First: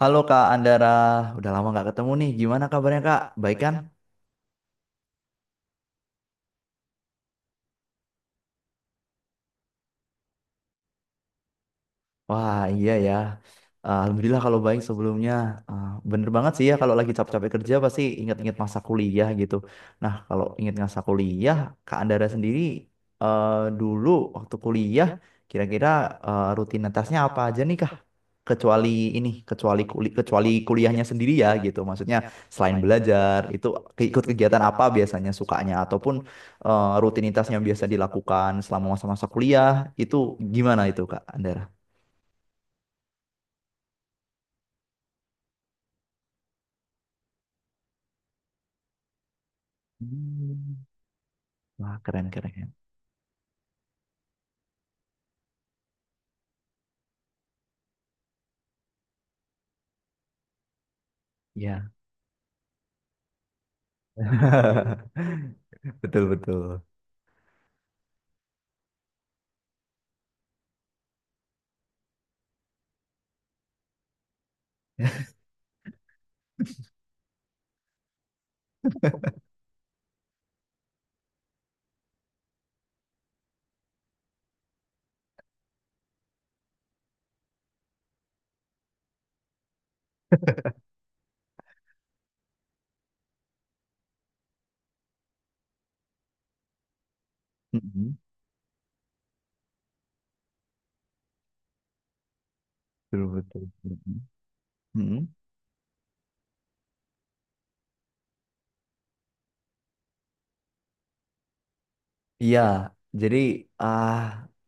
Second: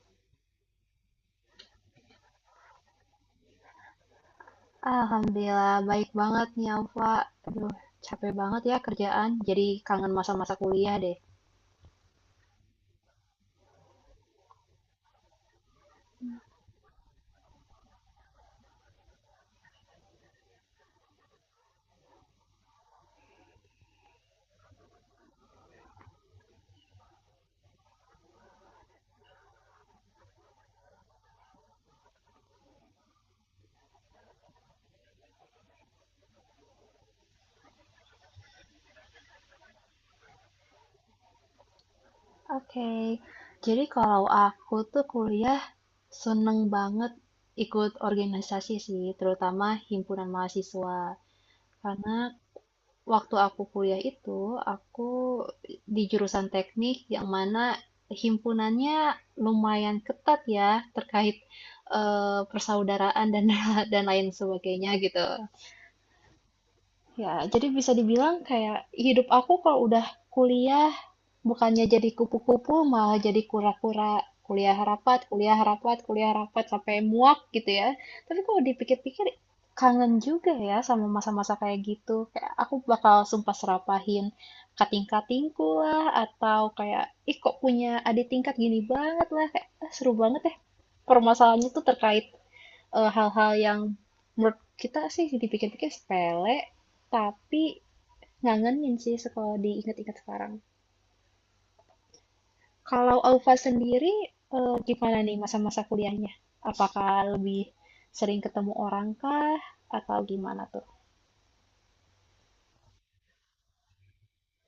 Halo Kak Andara, udah lama nggak ketemu nih. Gimana kabarnya Kak? Baik kan? Alhamdulillah baik banget nih Alfa. Aduh, capek banget ya kerjaan. Jadi kangen masa-masa kuliah deh. Wah iya ya. Alhamdulillah kalau baik sebelumnya. Ah, bener banget sih ya kalau lagi capek-capek kerja pasti ingat-ingat masa kuliah gitu. Nah kalau ingat masa kuliah, Kak Andara sendiri eh, dulu waktu kuliah kira-kira rutinitasnya apa aja nih Kak? kecuali kecuali kuliahnya sendiri ya gitu maksudnya selain belajar itu ikut kegiatan apa biasanya sukanya ataupun rutinitas yang biasa dilakukan selama masa-masa kuliah itu gimana itu Kak Andara? Oke. Jadi kalau aku tuh kuliah seneng banget ikut organisasi sih, terutama himpunan Hmm. mahasiswa. Wah Karena keren keren waktu aku kuliah itu, aku di jurusan teknik yang mana himpunannya lumayan ketat ya terkait ya. Persaudaraan dan dan lain sebagainya gitu. Betul betul. Ya, jadi bisa dibilang kayak hidup aku kalau udah kuliah bukannya jadi kupu-kupu malah jadi kura-kura. Kuliah rapat, kuliah rapat, kuliah rapat sampai muak gitu ya. Tapi kalau dipikir-pikir kangen juga ya sama masa-masa kayak gitu. Kayak aku bakal sumpah serapahin kating-katingku lah, atau kayak ih kok punya adik tingkat gini banget lah, kayak "Ah, seru banget ya." Permasalahannya tuh terkait hal-hal yang menurut kita sih dipikir-pikir sepele, tapi Mm-mm. ngangenin sih kalau diingat-ingat sekarang. Kalau Betul Alfa betul. sendiri, Mm-mm. Gimana Mm-mm. nih masa-masa kuliahnya? Apakah lebih sering ketemu orang kah atau gimana tuh? Iya, jadi ah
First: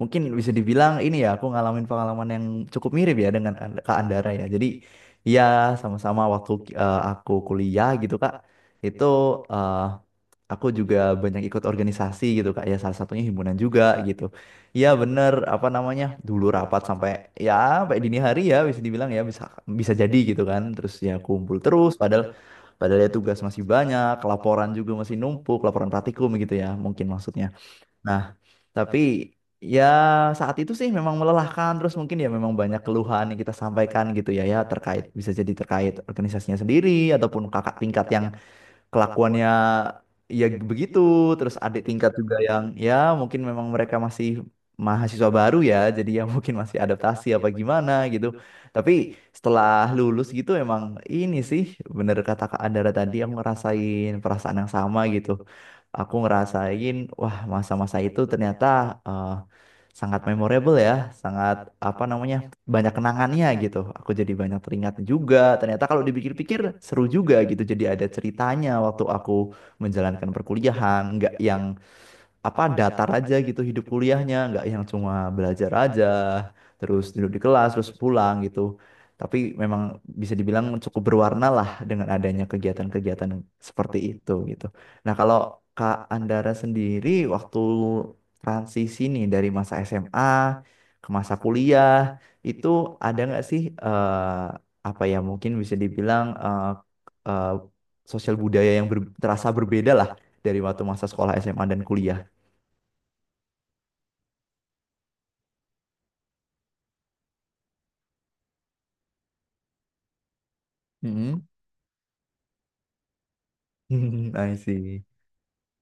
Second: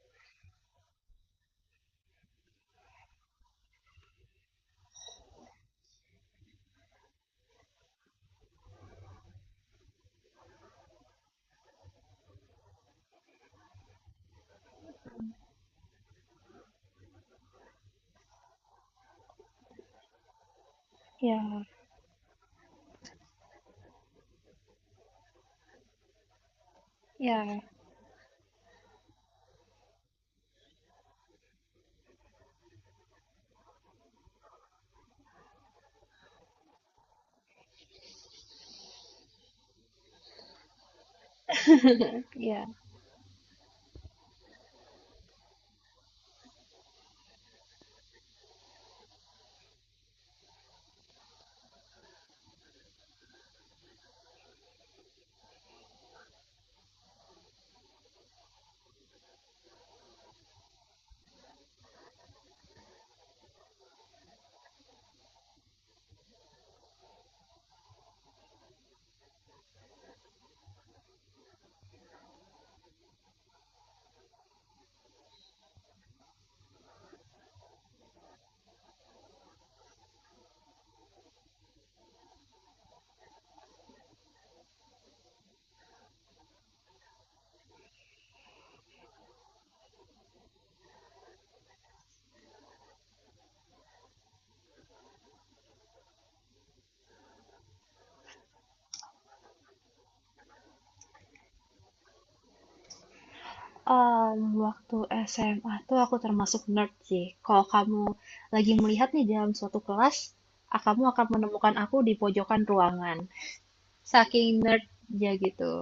mungkin bisa dibilang ini ya aku ngalamin pengalaman yang cukup mirip ya dengan Kak Andara ya. Jadi iya sama-sama waktu aku kuliah gitu Kak, itu eh, aku juga banyak ikut organisasi gitu Kak. Ya salah satunya himpunan juga gitu. Iya bener apa namanya dulu rapat sampai ya sampai dini hari ya bisa dibilang ya bisa bisa jadi gitu kan. Terus ya Ya, kumpul terus padahal Padahal ya tugas masih banyak, laporan juga masih numpuk, laporan praktikum gitu ya, mungkin ya, maksudnya. Nah, tapi ya saat itu sih memang melelahkan terus mungkin ya memang banyak keluhan yang kita sampaikan gitu ya terkait bisa jadi terkait organisasinya sendiri ataupun kakak tingkat yang kelakuannya ya begitu terus adik tingkat juga yang ya. ya mungkin memang mereka masih mahasiswa baru ya jadi ya mungkin masih adaptasi apa gimana gitu tapi setelah lulus gitu emang ini sih bener kata Kak Andara tadi yang ngerasain perasaan yang sama gitu aku ngerasain wah masa-masa itu ternyata eh, sangat memorable ya sangat apa namanya banyak kenangannya gitu. Aku jadi banyak teringat juga. Ternyata kalau dipikir-pikir seru juga gitu. Jadi ada ceritanya waktu aku menjalankan perkuliahan, nggak yang apa datar aja gitu hidup kuliahnya nggak yang cuma belajar aja terus duduk di kelas terus pulang gitu tapi memang bisa dibilang cukup berwarna lah dengan adanya kegiatan-kegiatan seperti itu gitu. Nah kalau Kak Andara sendiri waktu transisi nih dari masa SMA ke masa kuliah itu ada nggak sih apa ya mungkin bisa dibilang eh, sosial budaya yang terasa berbeda lah dari waktu masa sekolah SMA dan kuliah. Waktu SMA tuh aku termasuk nerd sih. Kalau kamu lagi melihat nih dalam suatu kelas, ah, kamu akan Mm-mm. menemukan aku di pojokan ruangan. Saking I see. nerd-nya gitu.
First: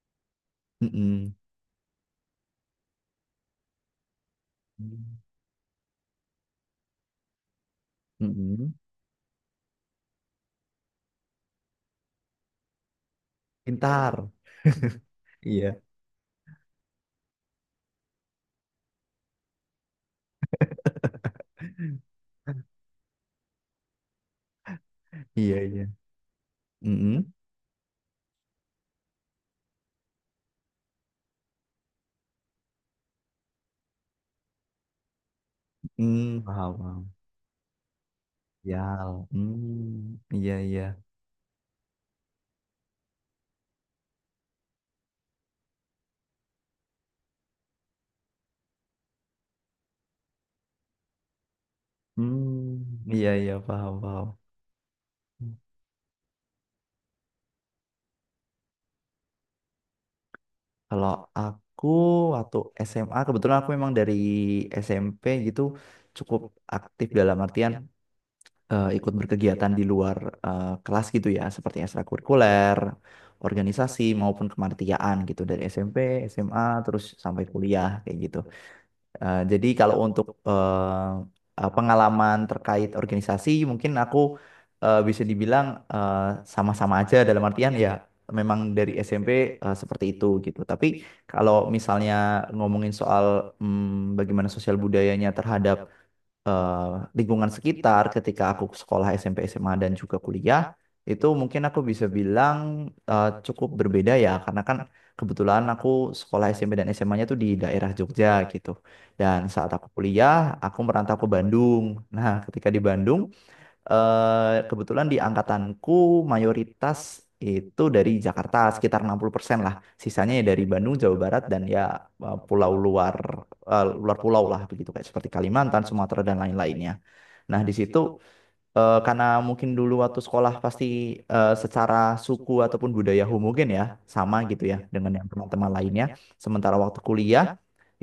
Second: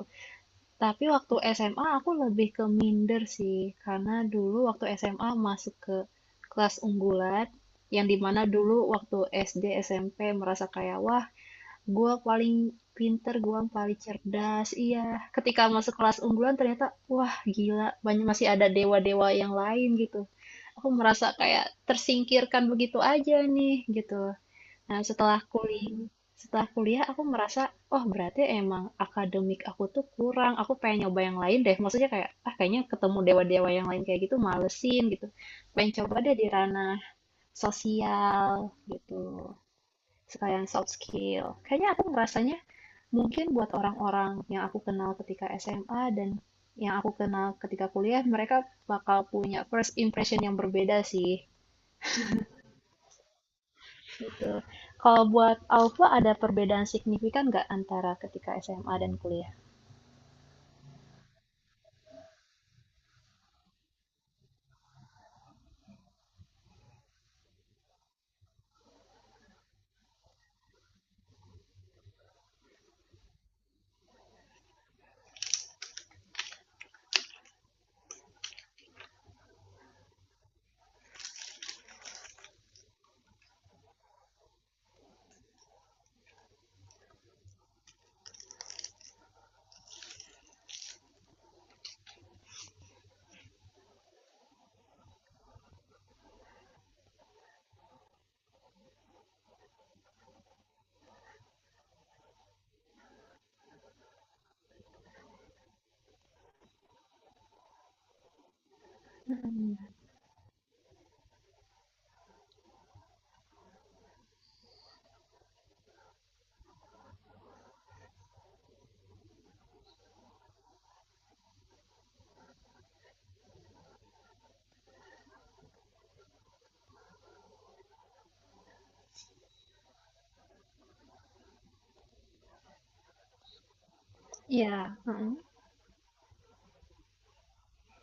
Tapi Mm-mm. waktu SMA aku lebih ke minder sih, karena dulu waktu SMA masuk ke kelas unggulan, yang dimana Mm-mm. dulu waktu SD, SMP merasa kayak, wah, gue paling pinter, gue paling Pintar. cerdas, iya. Ketika Iya. masuk kelas unggulan ternyata, wah, gila, banyak masih ada dewa-dewa yang lain gitu. Aku merasa kayak tersingkirkan begitu aja nih, gitu. Nah, Iya, iya. Setelah kuliah aku Mm-mm. merasa, oh berarti emang akademik aku tuh kurang. Aku pengen nyoba yang lain deh. Maksudnya kayak, ah kayaknya ketemu dewa-dewa yang lain kayak gitu malesin gitu. Pengen coba deh Mm, di paham, ranah paham. sosial Ya. gitu. Mm, iya, Sekalian iya. soft skill. Kayaknya aku ngerasanya mungkin buat orang-orang yang aku kenal ketika SMA dan yang aku kenal ketika kuliah, mereka bakal punya first impression yang berbeda sih. Hmm, iya, iya, paham, paham. Betul. Kalau buat Alfa ada perbedaan signifikan nggak antara ketika SMA dan kuliah? Kalau aku waktu SMA, kebetulan aku memang dari SMP gitu cukup aktif dalam artian ikut berkegiatan di luar kelas gitu ya, seperti ekstrakurikuler, organisasi maupun kemanitiaan gitu dari SMP, SMA terus sampai kuliah kayak gitu. Jadi kalau untuk pengalaman terkait organisasi mungkin aku bisa dibilang eh, sama-sama aja dalam artian ya memang dari SMP seperti itu gitu. Tapi kalau misalnya ngomongin soal bagaimana sosial budayanya terhadap eh, lingkungan sekitar ketika aku sekolah SMP SMA dan juga kuliah itu mungkin aku bisa bilang cukup berbeda ya karena kan kebetulan aku sekolah SMP dan SMA-nya tuh di daerah Jogja gitu dan saat aku kuliah aku merantau ke Bandung. Nah ketika di Bandung kebetulan di angkatanku mayoritas itu dari Jakarta sekitar 60% lah. Sisanya ya dari Bandung, Jawa Barat dan ya eh, pulau luar luar pulau lah begitu kayak seperti Kalimantan, Sumatera dan lain-lainnya. Nah, di situ karena mungkin dulu waktu sekolah pasti secara suku ataupun budaya mungkin ya sama gitu ya Iya, dengan yang heeh. teman-teman lainnya. Sementara waktu kuliah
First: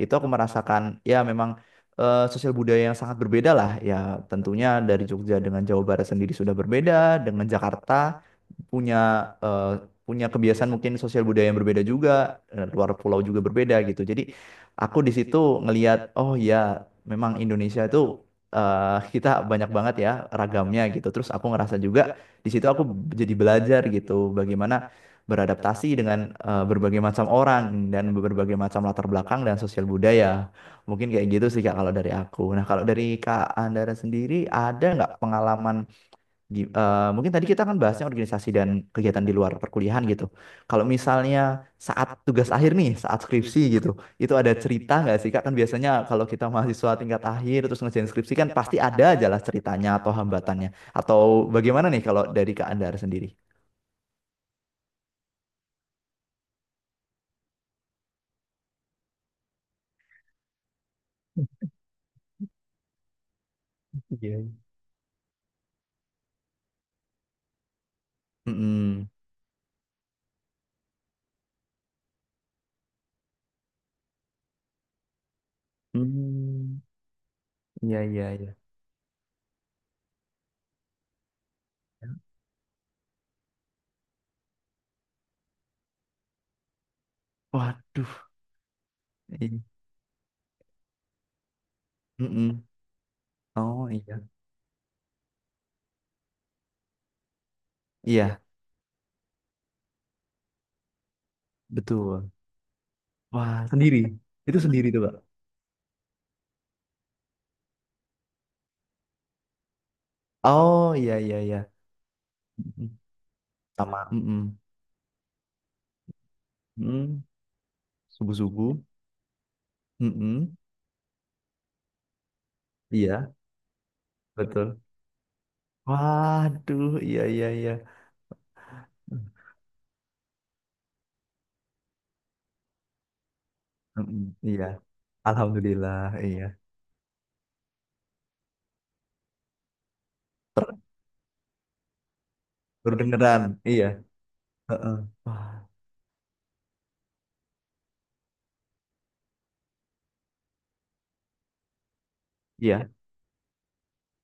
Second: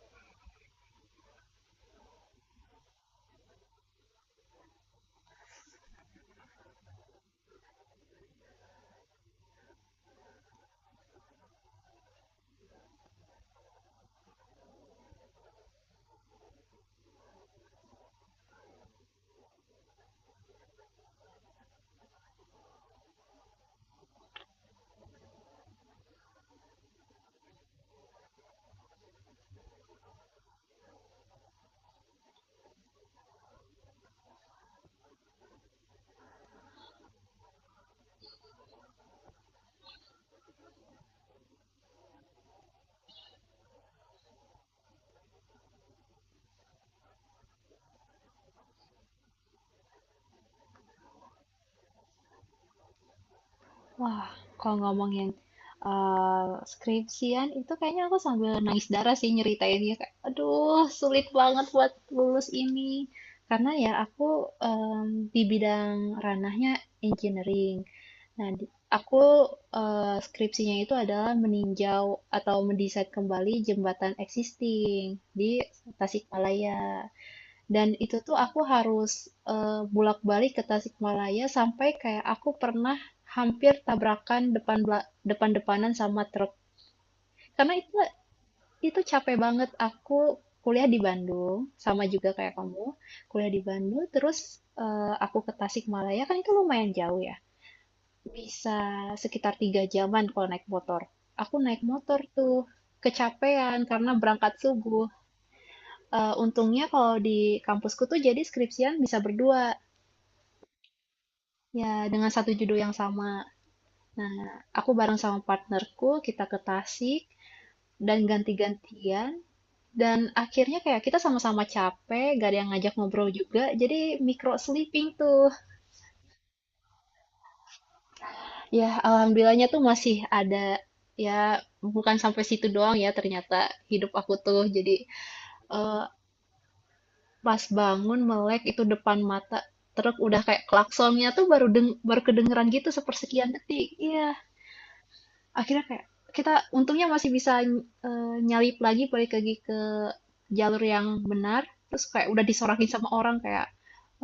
itu aku merasakan ya memang sosial budaya yang sangat berbeda lah ya tentunya dari Jogja dengan Jawa Barat sendiri sudah berbeda dengan Jakarta punya eh, punya kebiasaan mungkin sosial budaya yang berbeda juga, luar pulau juga berbeda gitu. Jadi aku di situ ngelihat oh ya memang Indonesia itu kita banyak banget ya ragamnya gitu. Terus aku ngerasa juga di situ aku jadi belajar gitu bagaimana beradaptasi dengan berbagai macam orang dan berbagai macam latar belakang dan sosial budaya. Mungkin kayak gitu sih Kak kalau dari aku. Nah, kalau dari Kak Andara sendiri ada nggak pengalaman mungkin tadi kita kan bahasnya organisasi dan kegiatan di luar perkuliahan gitu. Kalau misalnya saat tugas akhir nih, saat skripsi gitu, itu ada cerita nggak sih Kak? Kan biasanya kalau kita mahasiswa tingkat akhir terus ngerjain skripsi kan pasti ada aja lah ceritanya atau hambatannya. Atau bagaimana nih kalau dari Kak Andar sendiri? Wah, kalau ngomongin skripsian itu kayaknya aku sambil nangis darah sih nyeritainnya, kayak, aduh, sulit banget buat lulus ini. Karena ya Iya. aku Iya. Di bidang ranahnya engineering. Nah, Mm-mm. aku skripsinya itu adalah meninjau atau mendesain kembali jembatan existing di Hmm, Tasikmalaya. Dan iya, itu iya, tuh iya. aku harus, bolak-balik ke Tasikmalaya sampai kayak aku pernah hampir tabrakan depan-depanan sama truk. Karena Waduh. itu capek Iya. banget, aku kuliah di Bandung, sama juga kayak Mm-mm. kamu, kuliah di Oh Bandung iya. terus, aku ke Tasikmalaya, kan itu lumayan jauh ya, Iya, bisa sekitar 3 jaman kalau naik motor. Aku naik motor betul. tuh, Wah, kecapean sendiri. karena berangkat Itu sendiri tuh, subuh, Kak. Untungnya kalau di kampusku tuh jadi skripsian bisa berdua. Oh iya, iya, Ya, dengan satu judul iya. yang sama. Sama, Nah, mm-mm. aku bareng sama partnerku, kita ke Tasik Mm, dan subuh-subuh. ganti-gantian. Dan Mm-mm. akhirnya kayak kita sama-sama capek, gak ada yang ngajak ngobrol Iya, juga. Jadi micro betul. sleeping tuh. Waduh, iya, iya, iya. Ya, alhamdulillahnya tuh masih ada. Ya, bukan sampai situ doang ya ternyata hidup Mm-mm, aku iya, tuh. Jadi alhamdulillah, eh, iya. pas bangun melek itu depan mata. Truk udah kayak Ter klaksonnya tuh baru deng baru kedengeran gitu berdengeran, sepersekian detik. iya. Iya. Heeh. Wah, Akhirnya kayak kita untungnya masih bisa nyalip lagi balik lagi ke jalur yang benar. Terus kayak udah iya, disorakin sama orang kayak,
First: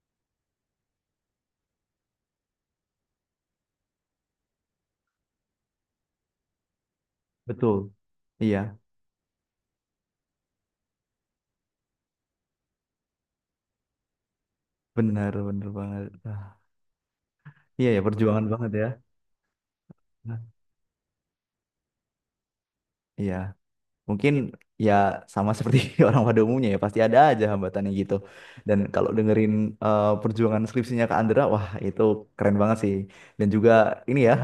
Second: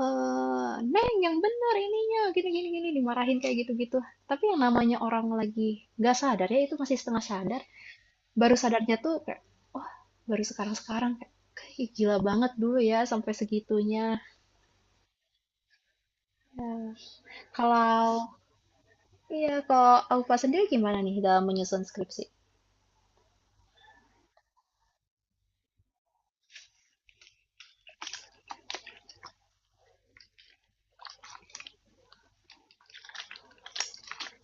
Neng yang benar ininya gini gini gini," dimarahin kayak gitu-gitu. Tapi yang namanya orang lagi nggak sadar ya itu masih setengah sadar. betul. Baru Iya, sadarnya tuh kayak, oh baru sekarang-sekarang kayak, "Ih, gila banget dulu ya sampai segitunya." benar, benar banget. Ah, iya ya, Kalau perjuangan banget ya. iya, kalau Aufa Nah, sendiri gimana nih dalam menyusun skripsi? iya, mungkin ya sama seperti orang pada umumnya ya, pasti ada aja hambatannya gitu. Dan kalau dengerin perjuangan skripsinya Kak Andra, wah itu keren banget sih. Dan juga ini ya,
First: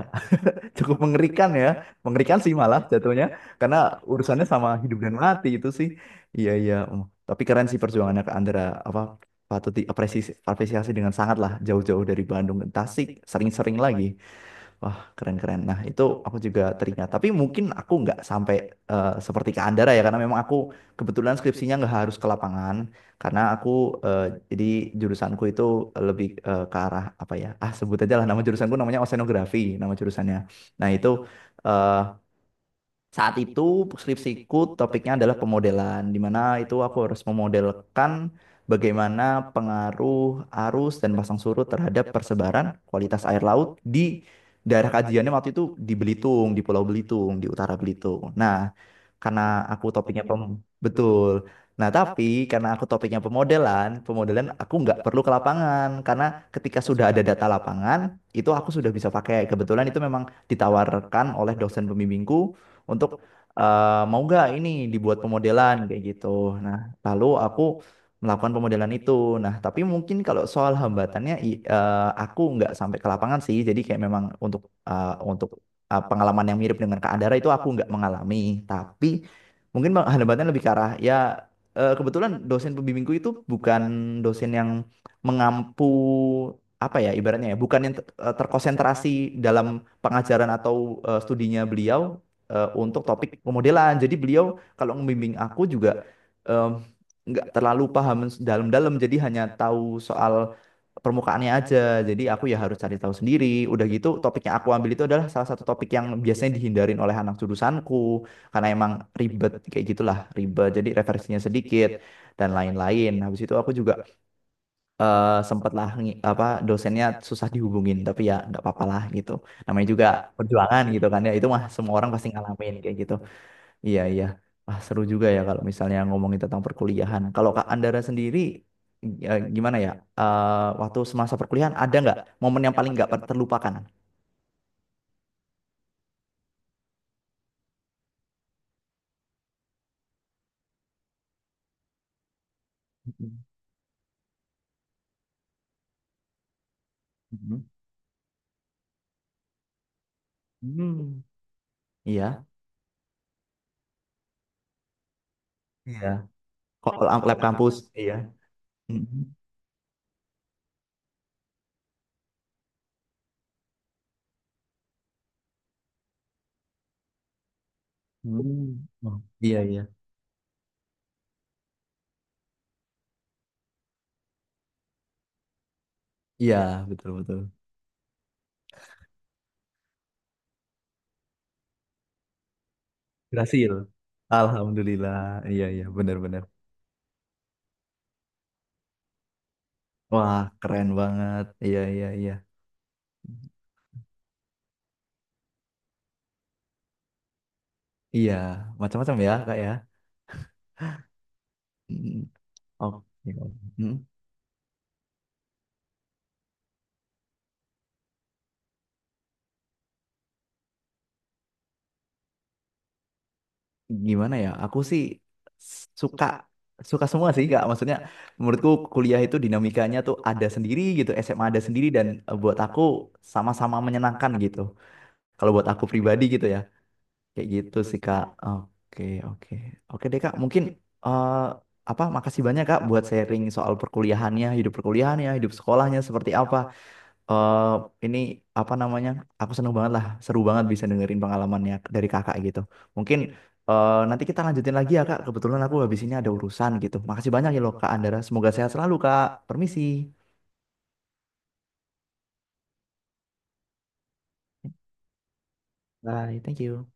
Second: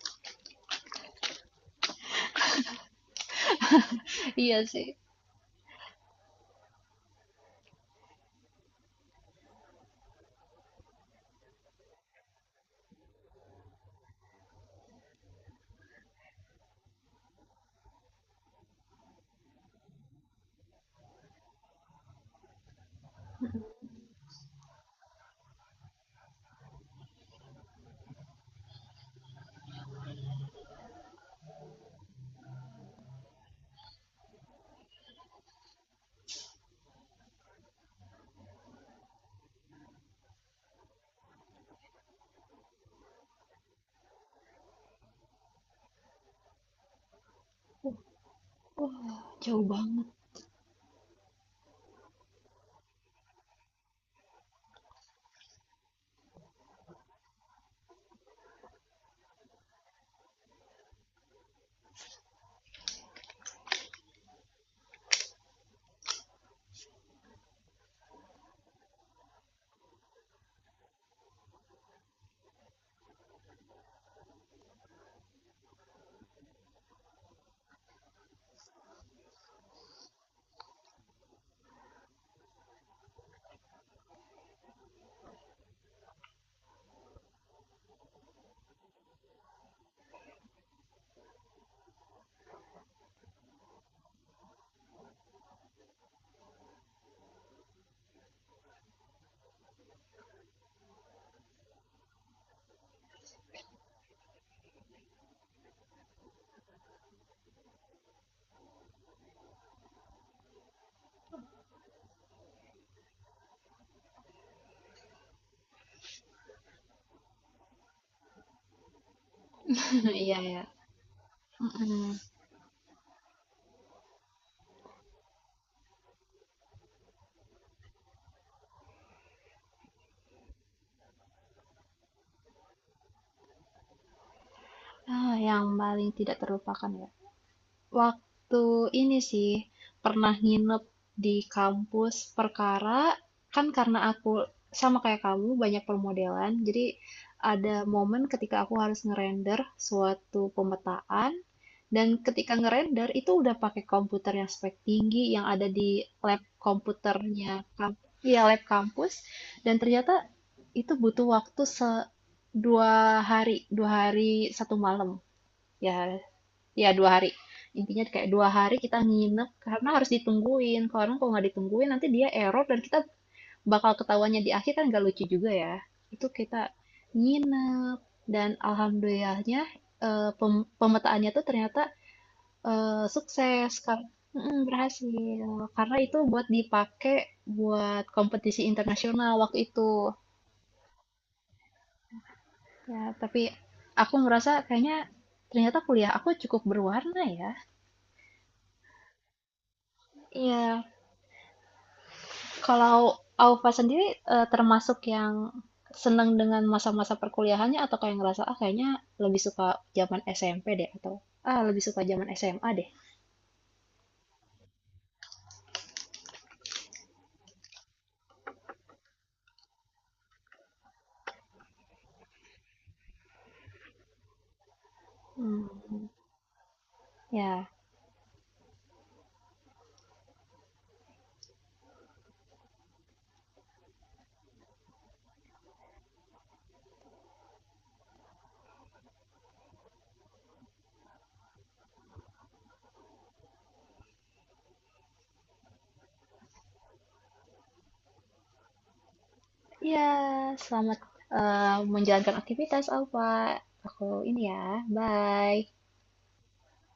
cukup mengerikan ya. Mengerikan sih malah jatuhnya karena urusannya Iya sama sih. hidup dan mati itu sih. Iya iya. Mm. Tapi keren sih perjuangannya ke Andra apa patut diapresiasi apresiasi dengan sangat lah jauh-jauh dari Bandung ke Tasik sering-sering lagi. Wah, keren-keren. Nah, itu aku juga teringat. Tapi mungkin aku nggak sampai seperti ke Andara ya, karena memang aku kebetulan skripsinya nggak harus ke lapangan. Karena aku, eh, jadi jurusanku itu lebih ke arah, apa ya, sebut aja lah nama jurusanku namanya oseanografi, nama jurusannya. Nah, itu eh, saat itu skripsiku topiknya adalah pemodelan, di mana itu aku harus memodelkan bagaimana pengaruh arus dan pasang surut terhadap persebaran kualitas air laut di daerah kajiannya waktu itu di Belitung, di Pulau Belitung, di utara Belitung. Nah, Wah, karena jauh aku banget. topiknya betul. Nah, tapi karena aku topiknya pemodelan, pemodelan aku nggak perlu ke lapangan karena ketika sudah ada data lapangan, itu aku sudah bisa pakai. Kebetulan itu memang ditawarkan oleh dosen pembimbingku untuk mau nggak ini dibuat pemodelan kayak gitu. Nah, lalu aku melakukan pemodelan itu. Nah, tapi mungkin kalau soal hambatannya aku nggak sampai ke lapangan sih. Jadi kayak memang untuk eh, untuk pengalaman yang mirip dengan Kak Andara itu aku nggak mengalami. Tapi mungkin hambatannya lebih ke arah ya kebetulan dosen pembimbingku itu bukan dosen yang mengampu apa ya ibaratnya ya bukan yang terkonsentrasi dalam pengajaran atau studinya beliau untuk topik pemodelan. Jadi beliau kalau membimbing aku juga em, nggak terlalu paham dalam-dalam, jadi hanya tahu soal permukaannya aja. Jadi aku ya harus cari tahu sendiri. Udah gitu topik yang aku ambil itu adalah salah satu topik yang biasanya dihindarin oleh anak jurusanku karena emang ribet kayak gitulah, ribet. Jadi referensinya sedikit dan lain-lain. Habis itu aku juga sempatlah apa dosennya susah dihubungin tapi ya nggak apa-apa lah gitu namanya juga iya ya, perjuangan gitu kan ya itu mah semua orang mhm. pasti ngalamin kayak gitu. Iya iya wah seru juga ya kalau misalnya ngomongin tentang perkuliahan kalau Kak Andara sendiri gimana ya. Waktu semasa perkuliahan ada nggak momen yang paling nggak terlupakan. Ah, yang paling tidak terlupakan ya. Waktu ini sih, pernah nginep di kampus perkara, Mhm. kan karena aku sama kayak kamu banyak permodelan, jadi Mhm. ada momen ketika aku harus ngerender suatu Hmm. pemetaan, dan Iya ketika ngerender itu udah pakai komputer yang spek tinggi yang ada di iya lab kok lab komputernya, kampus iya. ya lab Mhm. kampus, dan ternyata itu butuh waktu 2 hari, 2 hari 1 malam, ya. Ya, 2 hari. Intinya kayak 2 hari Hmm. kita Oh, nginep iya, karena iya. harus ditungguin. Karena kalau nggak ditungguin nanti dia error dan kita bakal ketawanya di akhir kan nggak lucu juga ya. Itu Iya, kita betul, betul. nginep dan alhamdulillahnya pemetaannya tuh ternyata sukses Berhasil. karena Alhamdulillah. Iya, berhasil. iya, Karena itu benar-benar. buat dipakai buat kompetisi internasional waktu itu. Wah, keren banget. Iya, iya, iya. Ya, tapi aku ngerasa kayaknya ternyata kuliah aku cukup berwarna ya. Iya, macam-macam ya, Kak ya. Iya. Mm, Kalau oke. Aufa Mm, sendiri termasuk yang senang dengan masa-masa perkuliahannya atau kayak ngerasa ah kayaknya lebih suka zaman SMP deh atau ah lebih suka zaman SMA deh. gimana ya? Aku sih suka suka semua sih, Kak. Maksudnya menurutku kuliah itu dinamikanya tuh ada sendiri gitu, SMA ada sendiri dan buat aku sama-sama menyenangkan gitu. Kalau buat aku Hmm, pribadi gitu ya. Kayak Ya, gitu sih Kak. Oke, oke. Oke deh Kak, mungkin eh apa makasih banyak Kak buat sharing soal perkuliahannya, hidup sekolahnya seperti apa. Eh ini apa namanya? Aku seneng banget lah, seru banget bisa dengerin pengalamannya dari Kakak gitu. Mungkin nanti kita lanjutin lagi ya Kak. Kebetulan aku habis ini ada urusan gitu. Makasih banyak ya loh Kak Andara. Semoga sehat selalu Kak. Permisi. ya, selamat menjalankan aktivitas Aufa. Aku ini ya, bye. Bye, thank you.